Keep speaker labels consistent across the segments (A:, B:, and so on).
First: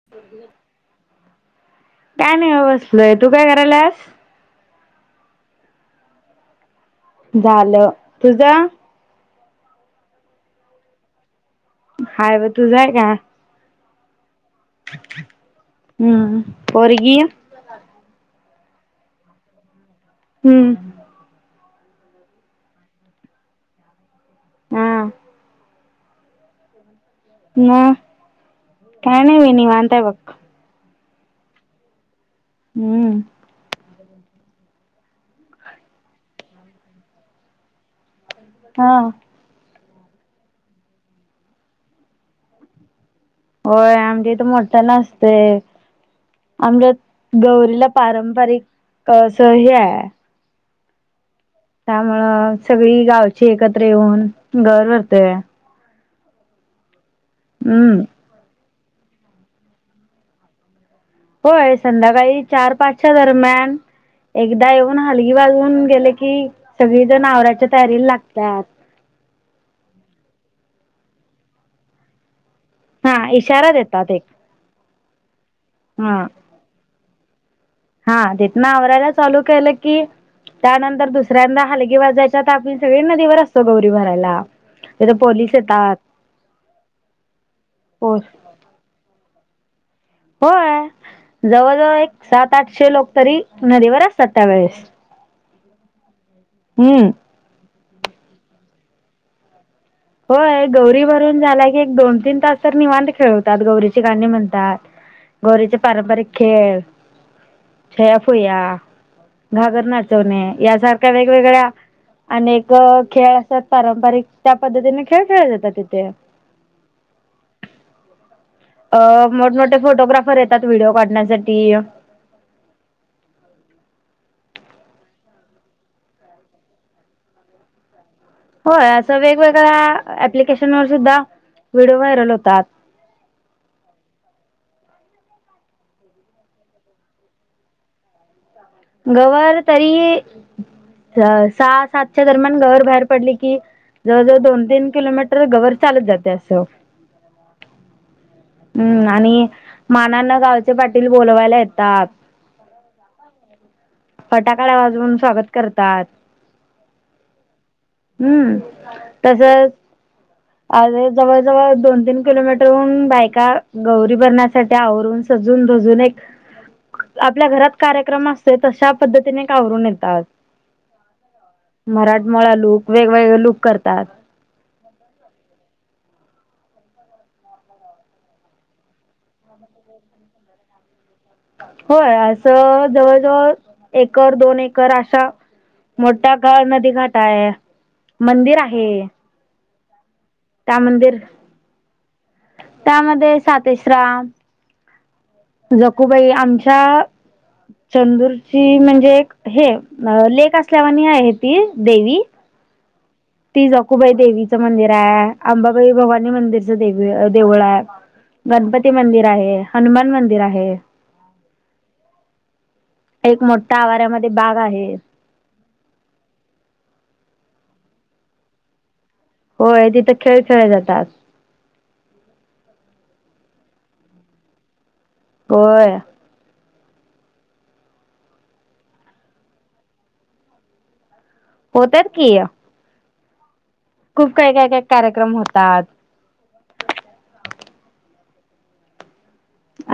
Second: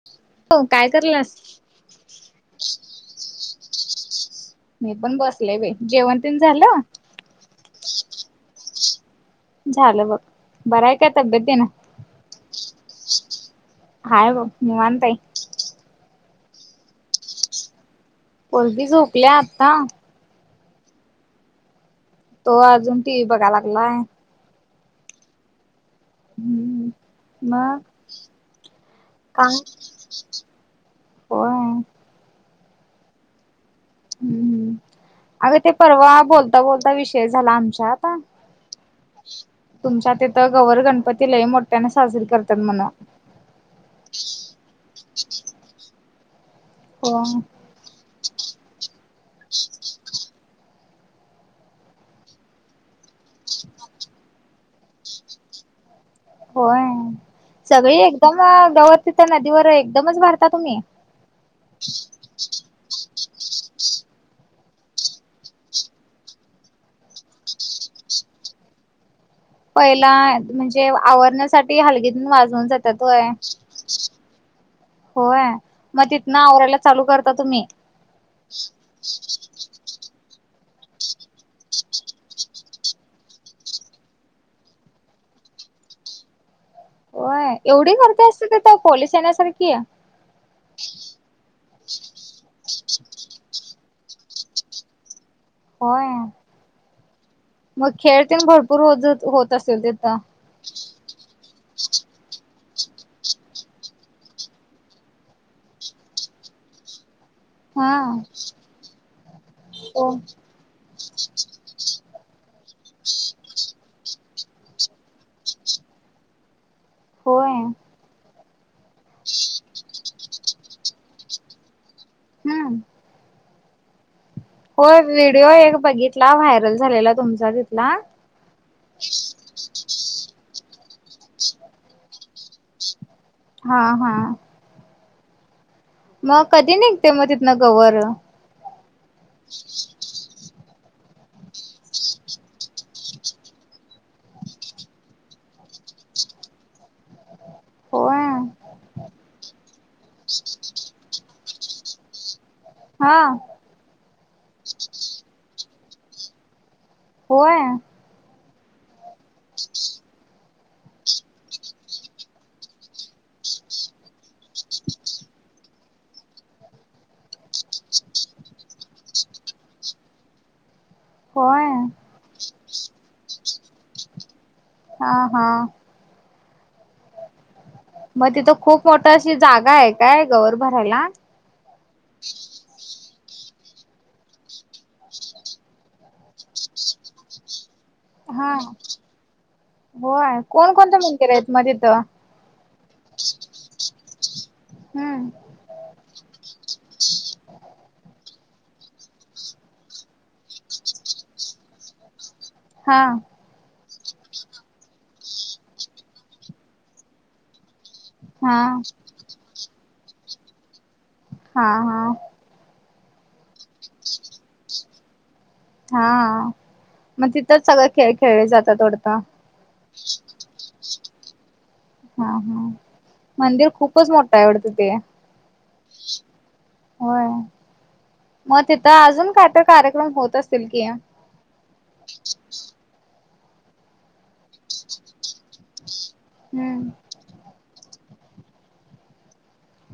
A: [unintelligible] काय करलास?
B: काय नाही ब बसलोय तू काय करायलास?
A: मी पण बसले बाई जेवण तेन झालं?
B: झालं तुझा?
A: झालं बघ बरं आहे काय तब्येतीना?
B: हाय ब तुझा आहे का?
A: हाय बघ निवांत आहे.
B: हम्मं पोरगी
A: पोरगी झोपले आत्ता.
B: हम्म.
A: तो अजून टी व्ही बघाय लागलाय.
B: आं
A: हम्म. मग
B: म काय नाय मी निवांत आहे बघ.
A: होय
B: हम्म.
A: हम्म हम्म अगं ते परवा बोलता-बोलता विषय झाला आमचा आता.
B: हा.
A: तुमच्या तिथं गवर गणपती लय मोठ्याने साजरी करत्यात म्हणं.
B: होय आमच्या इथं मोठ नसतय आमजत
A: हो
B: गौरीला पारंपरिक क से हे आहे. त्यामुळं सगळी गावची एकत्र येऊन घर भरतेय.
A: होय सगळी
B: हम्म.
A: एकदम गवतीच्या नदीवर एकदमच भरता तुम्ही.
B: होय संध्याकाळी चार पाचच्या दरम्यान. एकदा येऊन हलगी वाजून गेले की सगळी जण आवराच्या तयारीला लागतात.
A: पहिला म्हणजे आवरण्यासाठी हलगीन वाजवून जात त्यात
B: हा
A: होय,
B: इशारा देतात एक
A: होय मग
B: हा
A: तिथन आवरायला चालू करता तुम्ही.
B: हा तिथनं आवरायला चालू केलं. की त्यानंतर दुसऱ्यांदा हालगी वाजायच्या त आपण सगळे नदीवर असतो गौरी भरायला. तेथ पोलीस येतात.
A: होय एवढी
B: पो
A: गर्दी असते तिथे पोलीस येण्यासारखी.
B: होय जवळजवळ एक सात आठशे लोक तरी नदीवर असतात त्यावेेळेस.
A: होय.
B: हम्म.
A: मग खेळ तेन भरपूर हो होत असेल त
B: होय गौरी भरून झाला की एक दोन तीन तास तर निवांत खेळवतात गौरीची गाणी म्हणतात. गोरीचे पारंपरिक खेळ.
A: हा
B: छया फुया घागर
A: हो
B: नाचवणे यासारख्या वेगवेगळ्या अनेक खेळ असतात पारंपरिक त्या पद्धतीने खेळ खेळले जातात तिथे.
A: होय.
B: अ मोठमोठे फोटोग्राफर येतात व्हिडिओ काढण्यासाठी.
A: हम्म. होय व्हिडिओ एक बघितला व्हायरल झालेला तुमचा तिथला.
B: होय असं वेगवेगळ्या एप्लीकेशन वर सुद्धा व्हिडिओ व्हायरल होतात.
A: हा हा. मग कधी निघते मग तिथनं गवर.
B: गवर तरी सहा सातच्या दरम्यान गवर बाहेर पडली की जवळजवळ दोन तीन किलोमीटर गवर चालत जाते असं.
A: [unintelligible]
B: हम्म आणि मानांन गावचे पाटील बोलवायला येतात.
A: हा.
B: फटाकळा वाजवून स्वागत करतात.
A: होय.
B: हम्म, तसच. अरे जवळ जवळ दोन तीन किलोमीटरहून बायका गौरी भरण्यासाठी आवरून सजून दजून एक आपल्या घरात कार्यक्रम असतय तशा पद्धतीने आवरून येतात.
A: होय
B: मराठमोळा लूक वेगवेगळे लूक करतात.
A: आ हा. मग तिथं खूप मोठ अशी जागा आहे काय गौर भरायला.
B: होय असं जवळजवळ एकर दोन एकर अशा मोठा [unintelligible] नदी घाटा आहे.
A: हा
B: मंदिर आहे
A: होय. कोण कोणतं मंदिर आहेत मग तिथं.
B: तेश्रम.
A: हम्म.
B: जकूबाई आमच्या चंदूरची म्हणजे एक हे लेक असल्यावाणी आहे ती देवी
A: हा
B: ती जकूबाई देवीचं मंदिर आहे अंबाबाई भवानी मंदिरचं देवी देऊळ आहे
A: हा
B: गणपती मंदिर आहे, हनुमान मंदिर आहे
A: हा, हा
B: एक मोठा आवारामध्ये बाग आहे
A: हा मग तिथंच सगळ खेळ खेळले जातात वाटत
B: होय तिथं खेळ खेळले जातात
A: हा, हा मंदिर खूपच मोठं आहे वाटत ते
B: होय
A: होय मग तिथं अजून काय तर कार्यक्रम होत असतील की
B: होतात की खूप काही काय, काय, काय कार्यक्रम होतात
A: हम्म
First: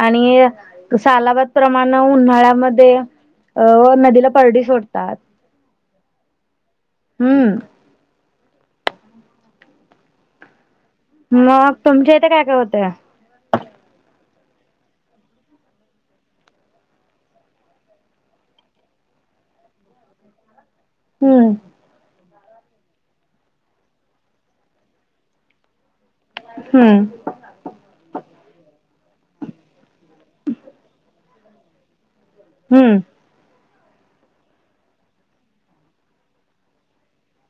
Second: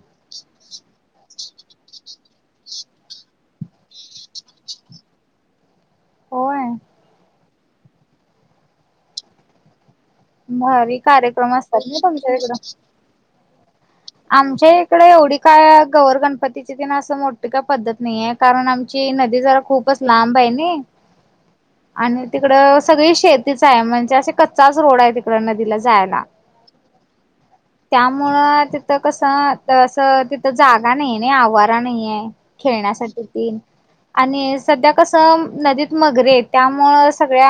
B: आणि सालाबाद प्रमाण उन्हाळ्यामध्ये अ व नदीला परडी सोडतात
A: होय
B: हम्म
A: भारी कार्यक्रम
B: मग
A: असतात ना
B: इथे
A: तुमच्या
B: काय
A: इकडं
B: काय होतंय
A: आमच्या इकडे एवढी काय गवर गणपती आमची काय असं मोठी का पद्धत नाही आहे कारण आमची नदी जरा खूपच लांब आहे नई
B: हम्म
A: आणि तिकड सगळी शेतीच आहे म्हणजे असे कच्चाच रोड आहे तिक कडं नदीला जायला
B: हम्म
A: [unintelligible] त्यामुळं तिथं कसं असं तिथं जागा नाहीये नाही आवारा नाहीये
B: हम्म
A: खेळण्यासाठी तीन आणि सध्या कसं नदीत मगरी त्यामुळं सगळ्या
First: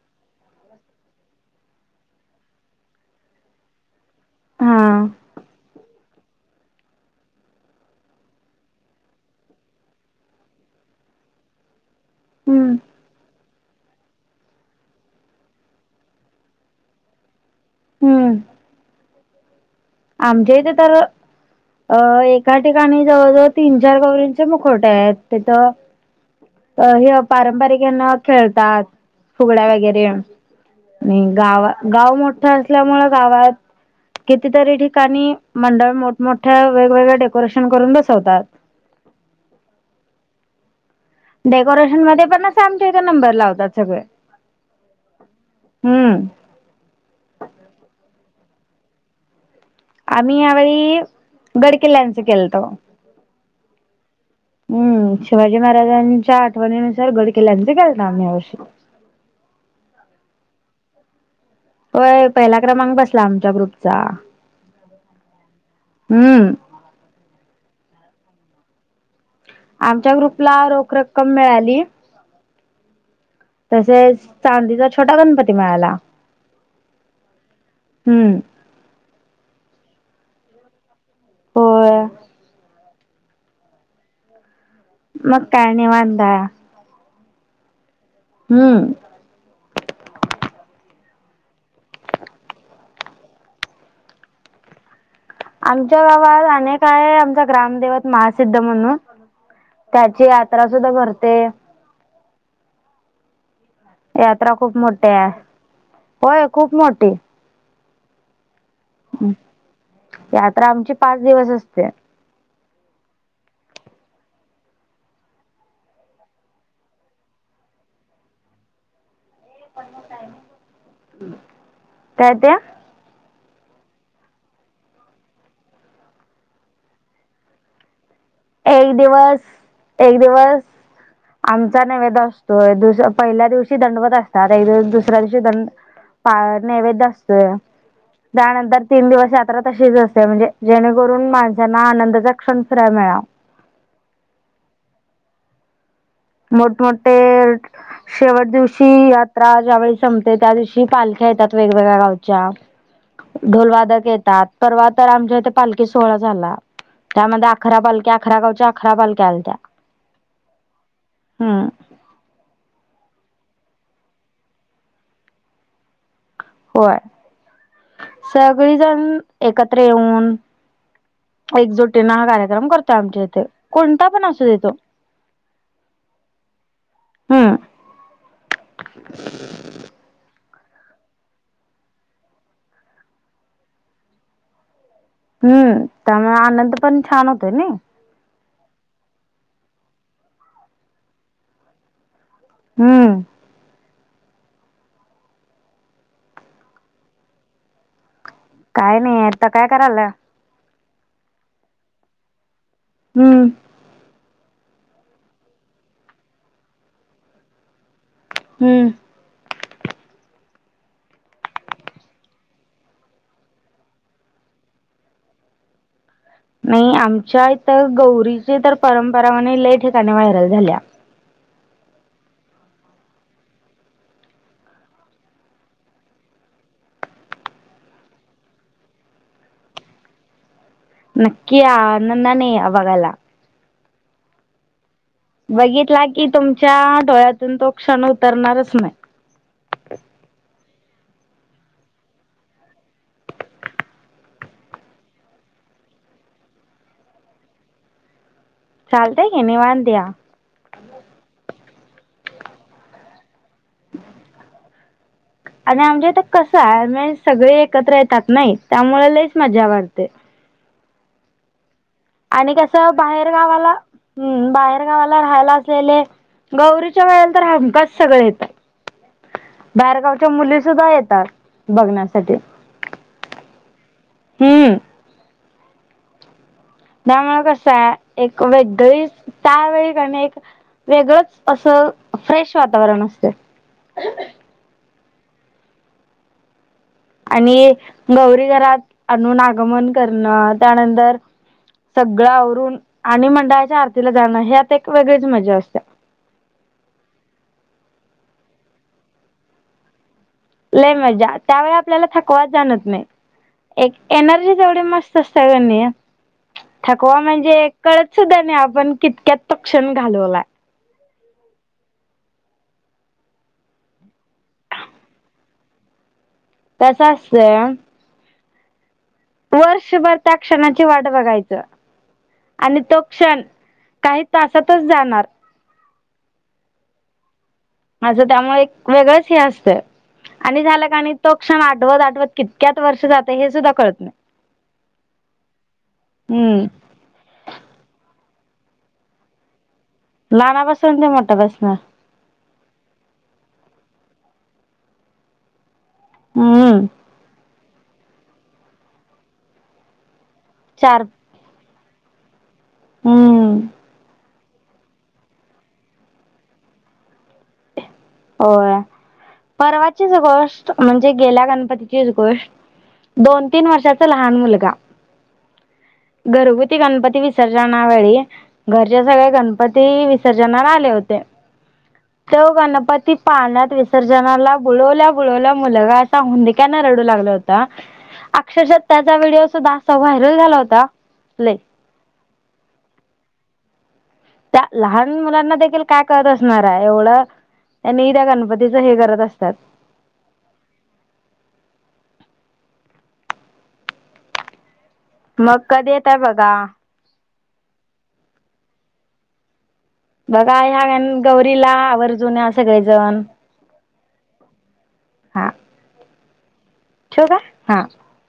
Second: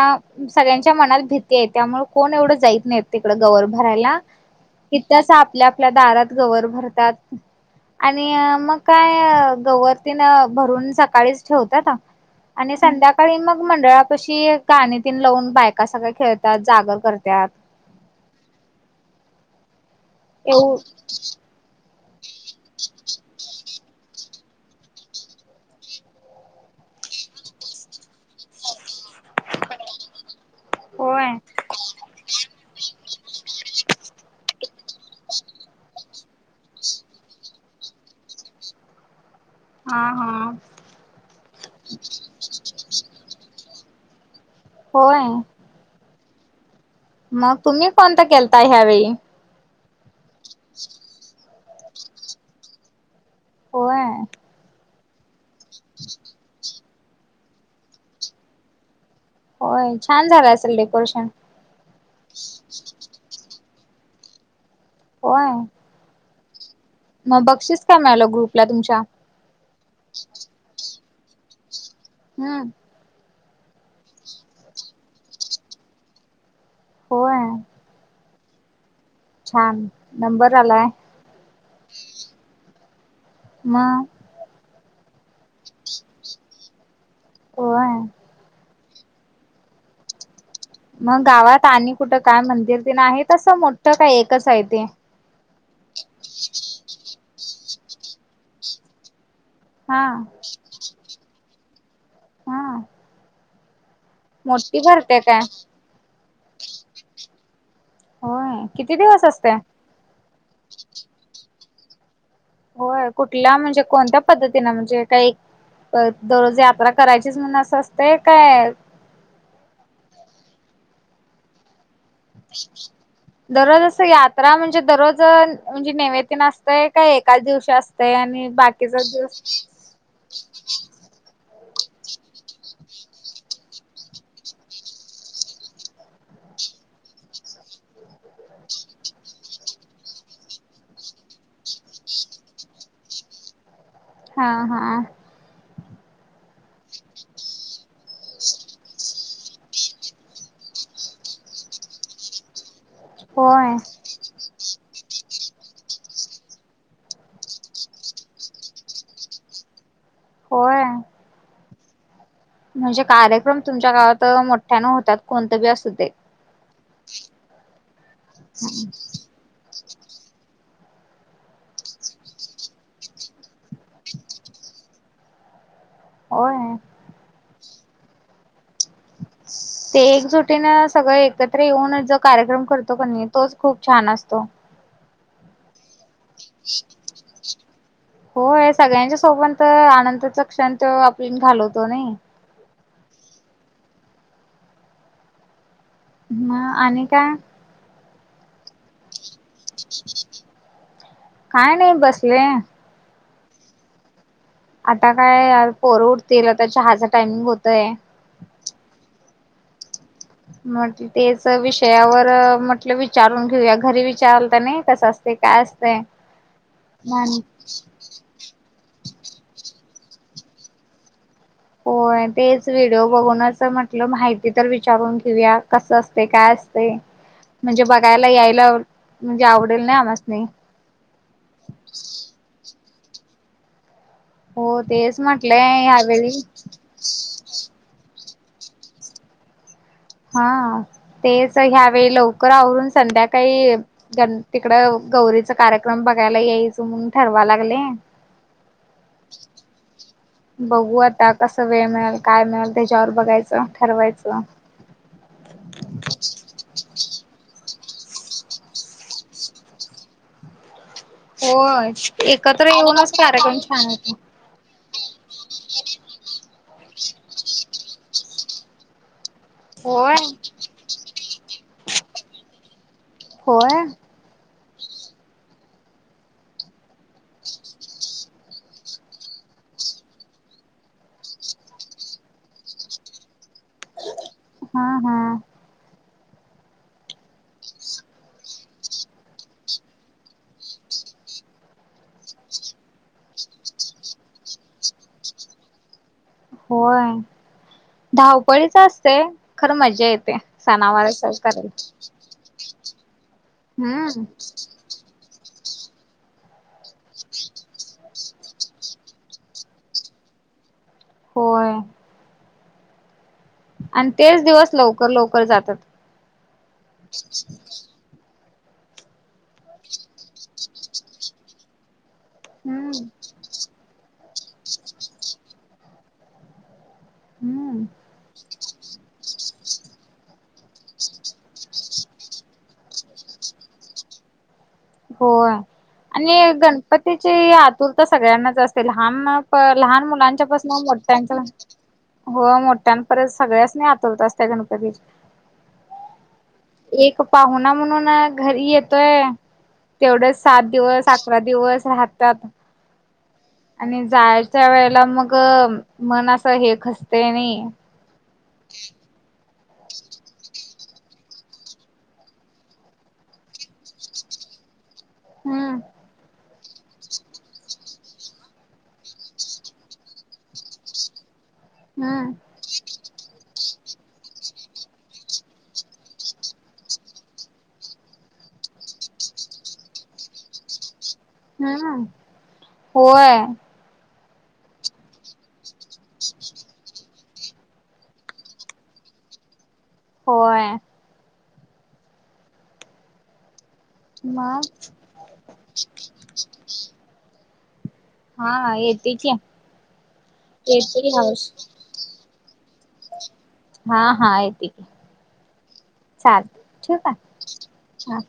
A: सगळ्यांच्या मनात भीती आहे त्यामुळे कोण एवढं जैत नाही तिकडं ग भरायला
B: हा
A: किसां आपल्या आपल्या दारात गवर भरतात आणि मग काय गवर तीन भरून सकाळीच ठेवतात आणि
B: हम्म
A: संध्याकाळी मग मंडळापशी एक काणी तीन लावून बायका सगळ्या खेळतात जागर करत्यात
B: हम्म आमच्या इथे
A: एव
B: तर अ एका ठिकाणी जवळ, जवळ तीन चार गवरी मुखोटे आहेत तिथ हे पारंपरिक ह्यांन खेळतात फुगड्या वगैरे आणि
A: होय
B: गावा गाव मोठं असल्यामुळे गावात कितीतरी ठी काणी मंडळ मोठमोठ्या वेगवेगळ्या डेकोरेशन करून बसवतात
A: हा, हा
B: डेकोरेशन मध्ये पण ना आमच्या इथ नंबर लावतात सगळे
A: होय
B: हम्म
A: मग तुम्ही कोणता केलता ह्यावेेळी
B: आम्ही यावेळी गडकिल्ल्यांच केलतो
A: होय.
B: हम्म, शिवाजी महाराजांच्या आठवणीनुसार गड किल्ल्यामध्ये गेलतो आम्ही अवश्यक.
A: होय छान झालं असेल डेकोरेशन?
B: होय पहिला क्रमांक बसला आमच्या ग्रुपचा.
A: होय.
B: हम्म.
A: मग बक्षीस काय मिळालं ग्रुपला तुमच्या?
B: आमच्या ग्रुपला रोख रक्कम मिळाली.
A: हम्म.
B: तसेच चांदीचा छोटा गणपती मिळाला.
A: होय.
B: हम्म.
A: छान नंबर आलाय.
B: होय.
A: म...
B: मग काय निवांत.
A: होय.
B: हम्म.
A: मग गावात आणि कुठं काय मंदिर ते नाही आहे तस मोठं काय एकच आहे ते?
B: आमच्या गावात अनेक आहे आमच्या ग्रामदेवत महासिद्ध म्हणून.
A: हा
B: त्याची यात्रा सुद्धा भरते.
A: हा
B: यात्रा खूप
A: मोठी भरते
B: मोठीया
A: काय
B: होय खूप मोठी.
A: होय, किती दिवस असते?
B: यात्रा आमची पाच दिवस असते.
A: होय कुठला म्हणजे कोणत्या पद्धतीनें म्हणजे काही? दररोज यात्रा करायचीच म्हणून असं असतेय काय?
B: काय ते
A: दररोज अस यात्रा म्हणजे दररोज म्हणजे नैवे तेन असतय का एकाच दिवशी असतंय आणि बाकीचा दिवस
B: एक दिवस आमचा नैवेद असतोय दुस पहिल्या दिवशी दंडवत असतात एक दिवशी दुसऱ्या दिवशी दंड पा नैवेद असतोय त्यानंतर तीन दिवस यात्रा तशीच असते म्हणजे जेणेकरून माणसांना आनंदचा क्षण फिराया मिळावा.
A: हा हा.
B: मोठमोठे शेवट दिवशी आ ज्यावेळी संपते त्या दिवशी पालख्या येतात वेगवेगळ्या गावच्या.
A: होय
B: ढोलवादक येतात परवा तर आमच्या इथे पालखी सोहळा झाला त्यामध्ये अकरा पालख्या अकरा गावच्या अकरा पालख्या आलत्या.
A: होय.
B: हम्म.
A: म्हणजे कार्यक्रम तुमच्या गावात मोठ्यानं होतात कोणत बी असू दे.
B: होय‌, सगळीजण एकत्र येऊन- एकजुटीन हा कार्यक्रम करतोय आमच्या इथे कोणता पण असू दे तो.
A: होय.
B: हम्म [inaudible]
A: ते एकजुटीन सगळे एकत्र येऊन जो कार्यक्रम करतो कणी तोच खूप छान असतो.
B: हम्म त्यामुळे आनंद पण छान होतो नय.
A: होय सगळ्यांच्या सोबत त आनंदाचा क्षण तो आपली घालवतो नाय.
B: हम्म
A: म आणि काय?
B: काय नायं आता काय करायला?
A: काय नाय बसलोय.
B: हूं
A: आता काय आ पोरं उटतील आता चहाचा टायमिंग होतय.
B: हम्म
A: मग तेच विषयावर म्हटलं विचारून घेऊया घरी विचारलत नाय कसं असत काय असतंय. [inaudible]
B: नाही आमच्या इथ गौरीचे तर परंपरा म्हणे लय ठिकाणी व्हायरल झाल्या.
A: होय तेच व्हिडिओ बघूनच म्हटलं माहिती तर विचारून घेऊया कसं असतय काय अस तय म्हणजे बघायला यायला म्हणजे आवडेल नाय आमास्नी.
B: नक्की या. आनंदान या बघाला.
A: हो तेच म्हण
B: बघितला की तुमच्या डोळ्यातून तो क्षण उतरणारच नाय.
A: हा तेच ह्यावेेळी लवकर आवरून संध्याकाळी गण तिकडं गौरीचा कार्यक्रम बघायला यायच म्हणून ठरवा लागले.
B: चालतय की निवांत या.
A: बघू आता कसं वेळ मिळेल काय मिळेल त्याच्यावर बघायचं. ठरवायचं.
B: आणि आमच्या इथ कसं हाय मिन्स सगळे एकत्र येतात नय त्यामुळ ल‌ईच मजा वाटते.
A: होय.
B: आणि
A: एकत्र
B: कसं
A: येऊनच
B: बाहेर
A: कार्यक्रम
B: गावाला
A: छान होतो.
B: हम्म बाहेर गावाला राहायला असलेले गौरीच्या वेळेला तर हमखास सगळे येतात.
A: होय
B: बाहेरगावच्या मुली सुद्धा येतात. बघण्यासाठी
A: होय.
B: हम्म. त्यामुळ कसं हाय एक वेगळीस त्यावेळी कणी एक वेगळंच असं फ्रेश वातावरण असतय.
A: हा हा.
B: आणि गौरी घरात आणून आगमन करणं. त्यानंतर सगळं आवरून आणि मंडळाच्या आरतीला जाणं ह्यात एक वेगळीच मजा असते.
A: होय. धावपळीच असतय खरं मजा येते.
B: लय
A: सणावार
B: मजा
A: सण
B: त्यावेळी
A: करायला.
B: आपल्याला थकवा जाणवत नाय. एक
A: हम्म
B: एनर्जी एवढी मस् त कनी थकवा म्हणजे कळत सुद्धा नाय आपण कितक्यात तो क्षण घालवलाय.
A: होय. आणि तेच दिवस लवकर लवकर जातात.
B: कंस असतय वर्षभर त्या क्षणाची वाट बघायच आणि
A: हम्म
B: तो क्षण काही तासातच जाणार
A: हूं
B: असं त्यामुळे एक वेगळंच हे असतं. आणि झालं का नाय तो क्षण आठवत आठवत कितक्यात वर्ष जातं हे सुद्धा कळत नाय.
A: होय आणि
B: हम्म
A: गण पण त्याची आतुरता सगळ्यांनाच असते लहान लहान मु मुलांच्या पासन
B: लहानापासून ते
A: मोठ्यांचा
B: मोठ्यापासन
A: हो मोठ्यां परत सगळ्याच नाही आतरत असत गणपतीची.
B: हम्म
A: एक पाहुना म्हणून घरी येतोय. तेवढेच सात
B: चार
A: दिवस अकरा दिवस राहतात.
B: हम्म.
A: आणि जायच्या वेळेला मग मन असं हे खसतंय नाही.
B: होय परवाचीच गोष्ट म्हणजे गेल्या गणपतीचीच गोष्ट. दोन तीन वर्षाचा लहान मुलगा
A: हम्म!
B: घरगुती गणपती विसर्जना वेळी घरच्या सगळे्या गणपती विसर्जनाला आले होते.
A: हं.
B: तो गणपती पाळण्यात विसर्जनाला बुळवल्या बुळवल्या मुलगा असा हुंदिक्यान रडू लागला होत. अक्षरशात त्याचा व्हिडिओ सुद्धा असा व्हायरल झाला होता. प्ले
A: ह होय.
B: त्या लहान मुलांना देखील काय कळत असणार आहे. एवढं त्यांनी त्या गणपतीचं हे करत असतात.
A: होय. म
B: मग कधी येतय बघा?
A: हा येते की,
B: बघा ह्या का
A: येते की यावर्षी
B: गौरीला आवर्जून्या सगळेजण.
A: हा हा यती.
B: हा.
A: चालत ठेवू का?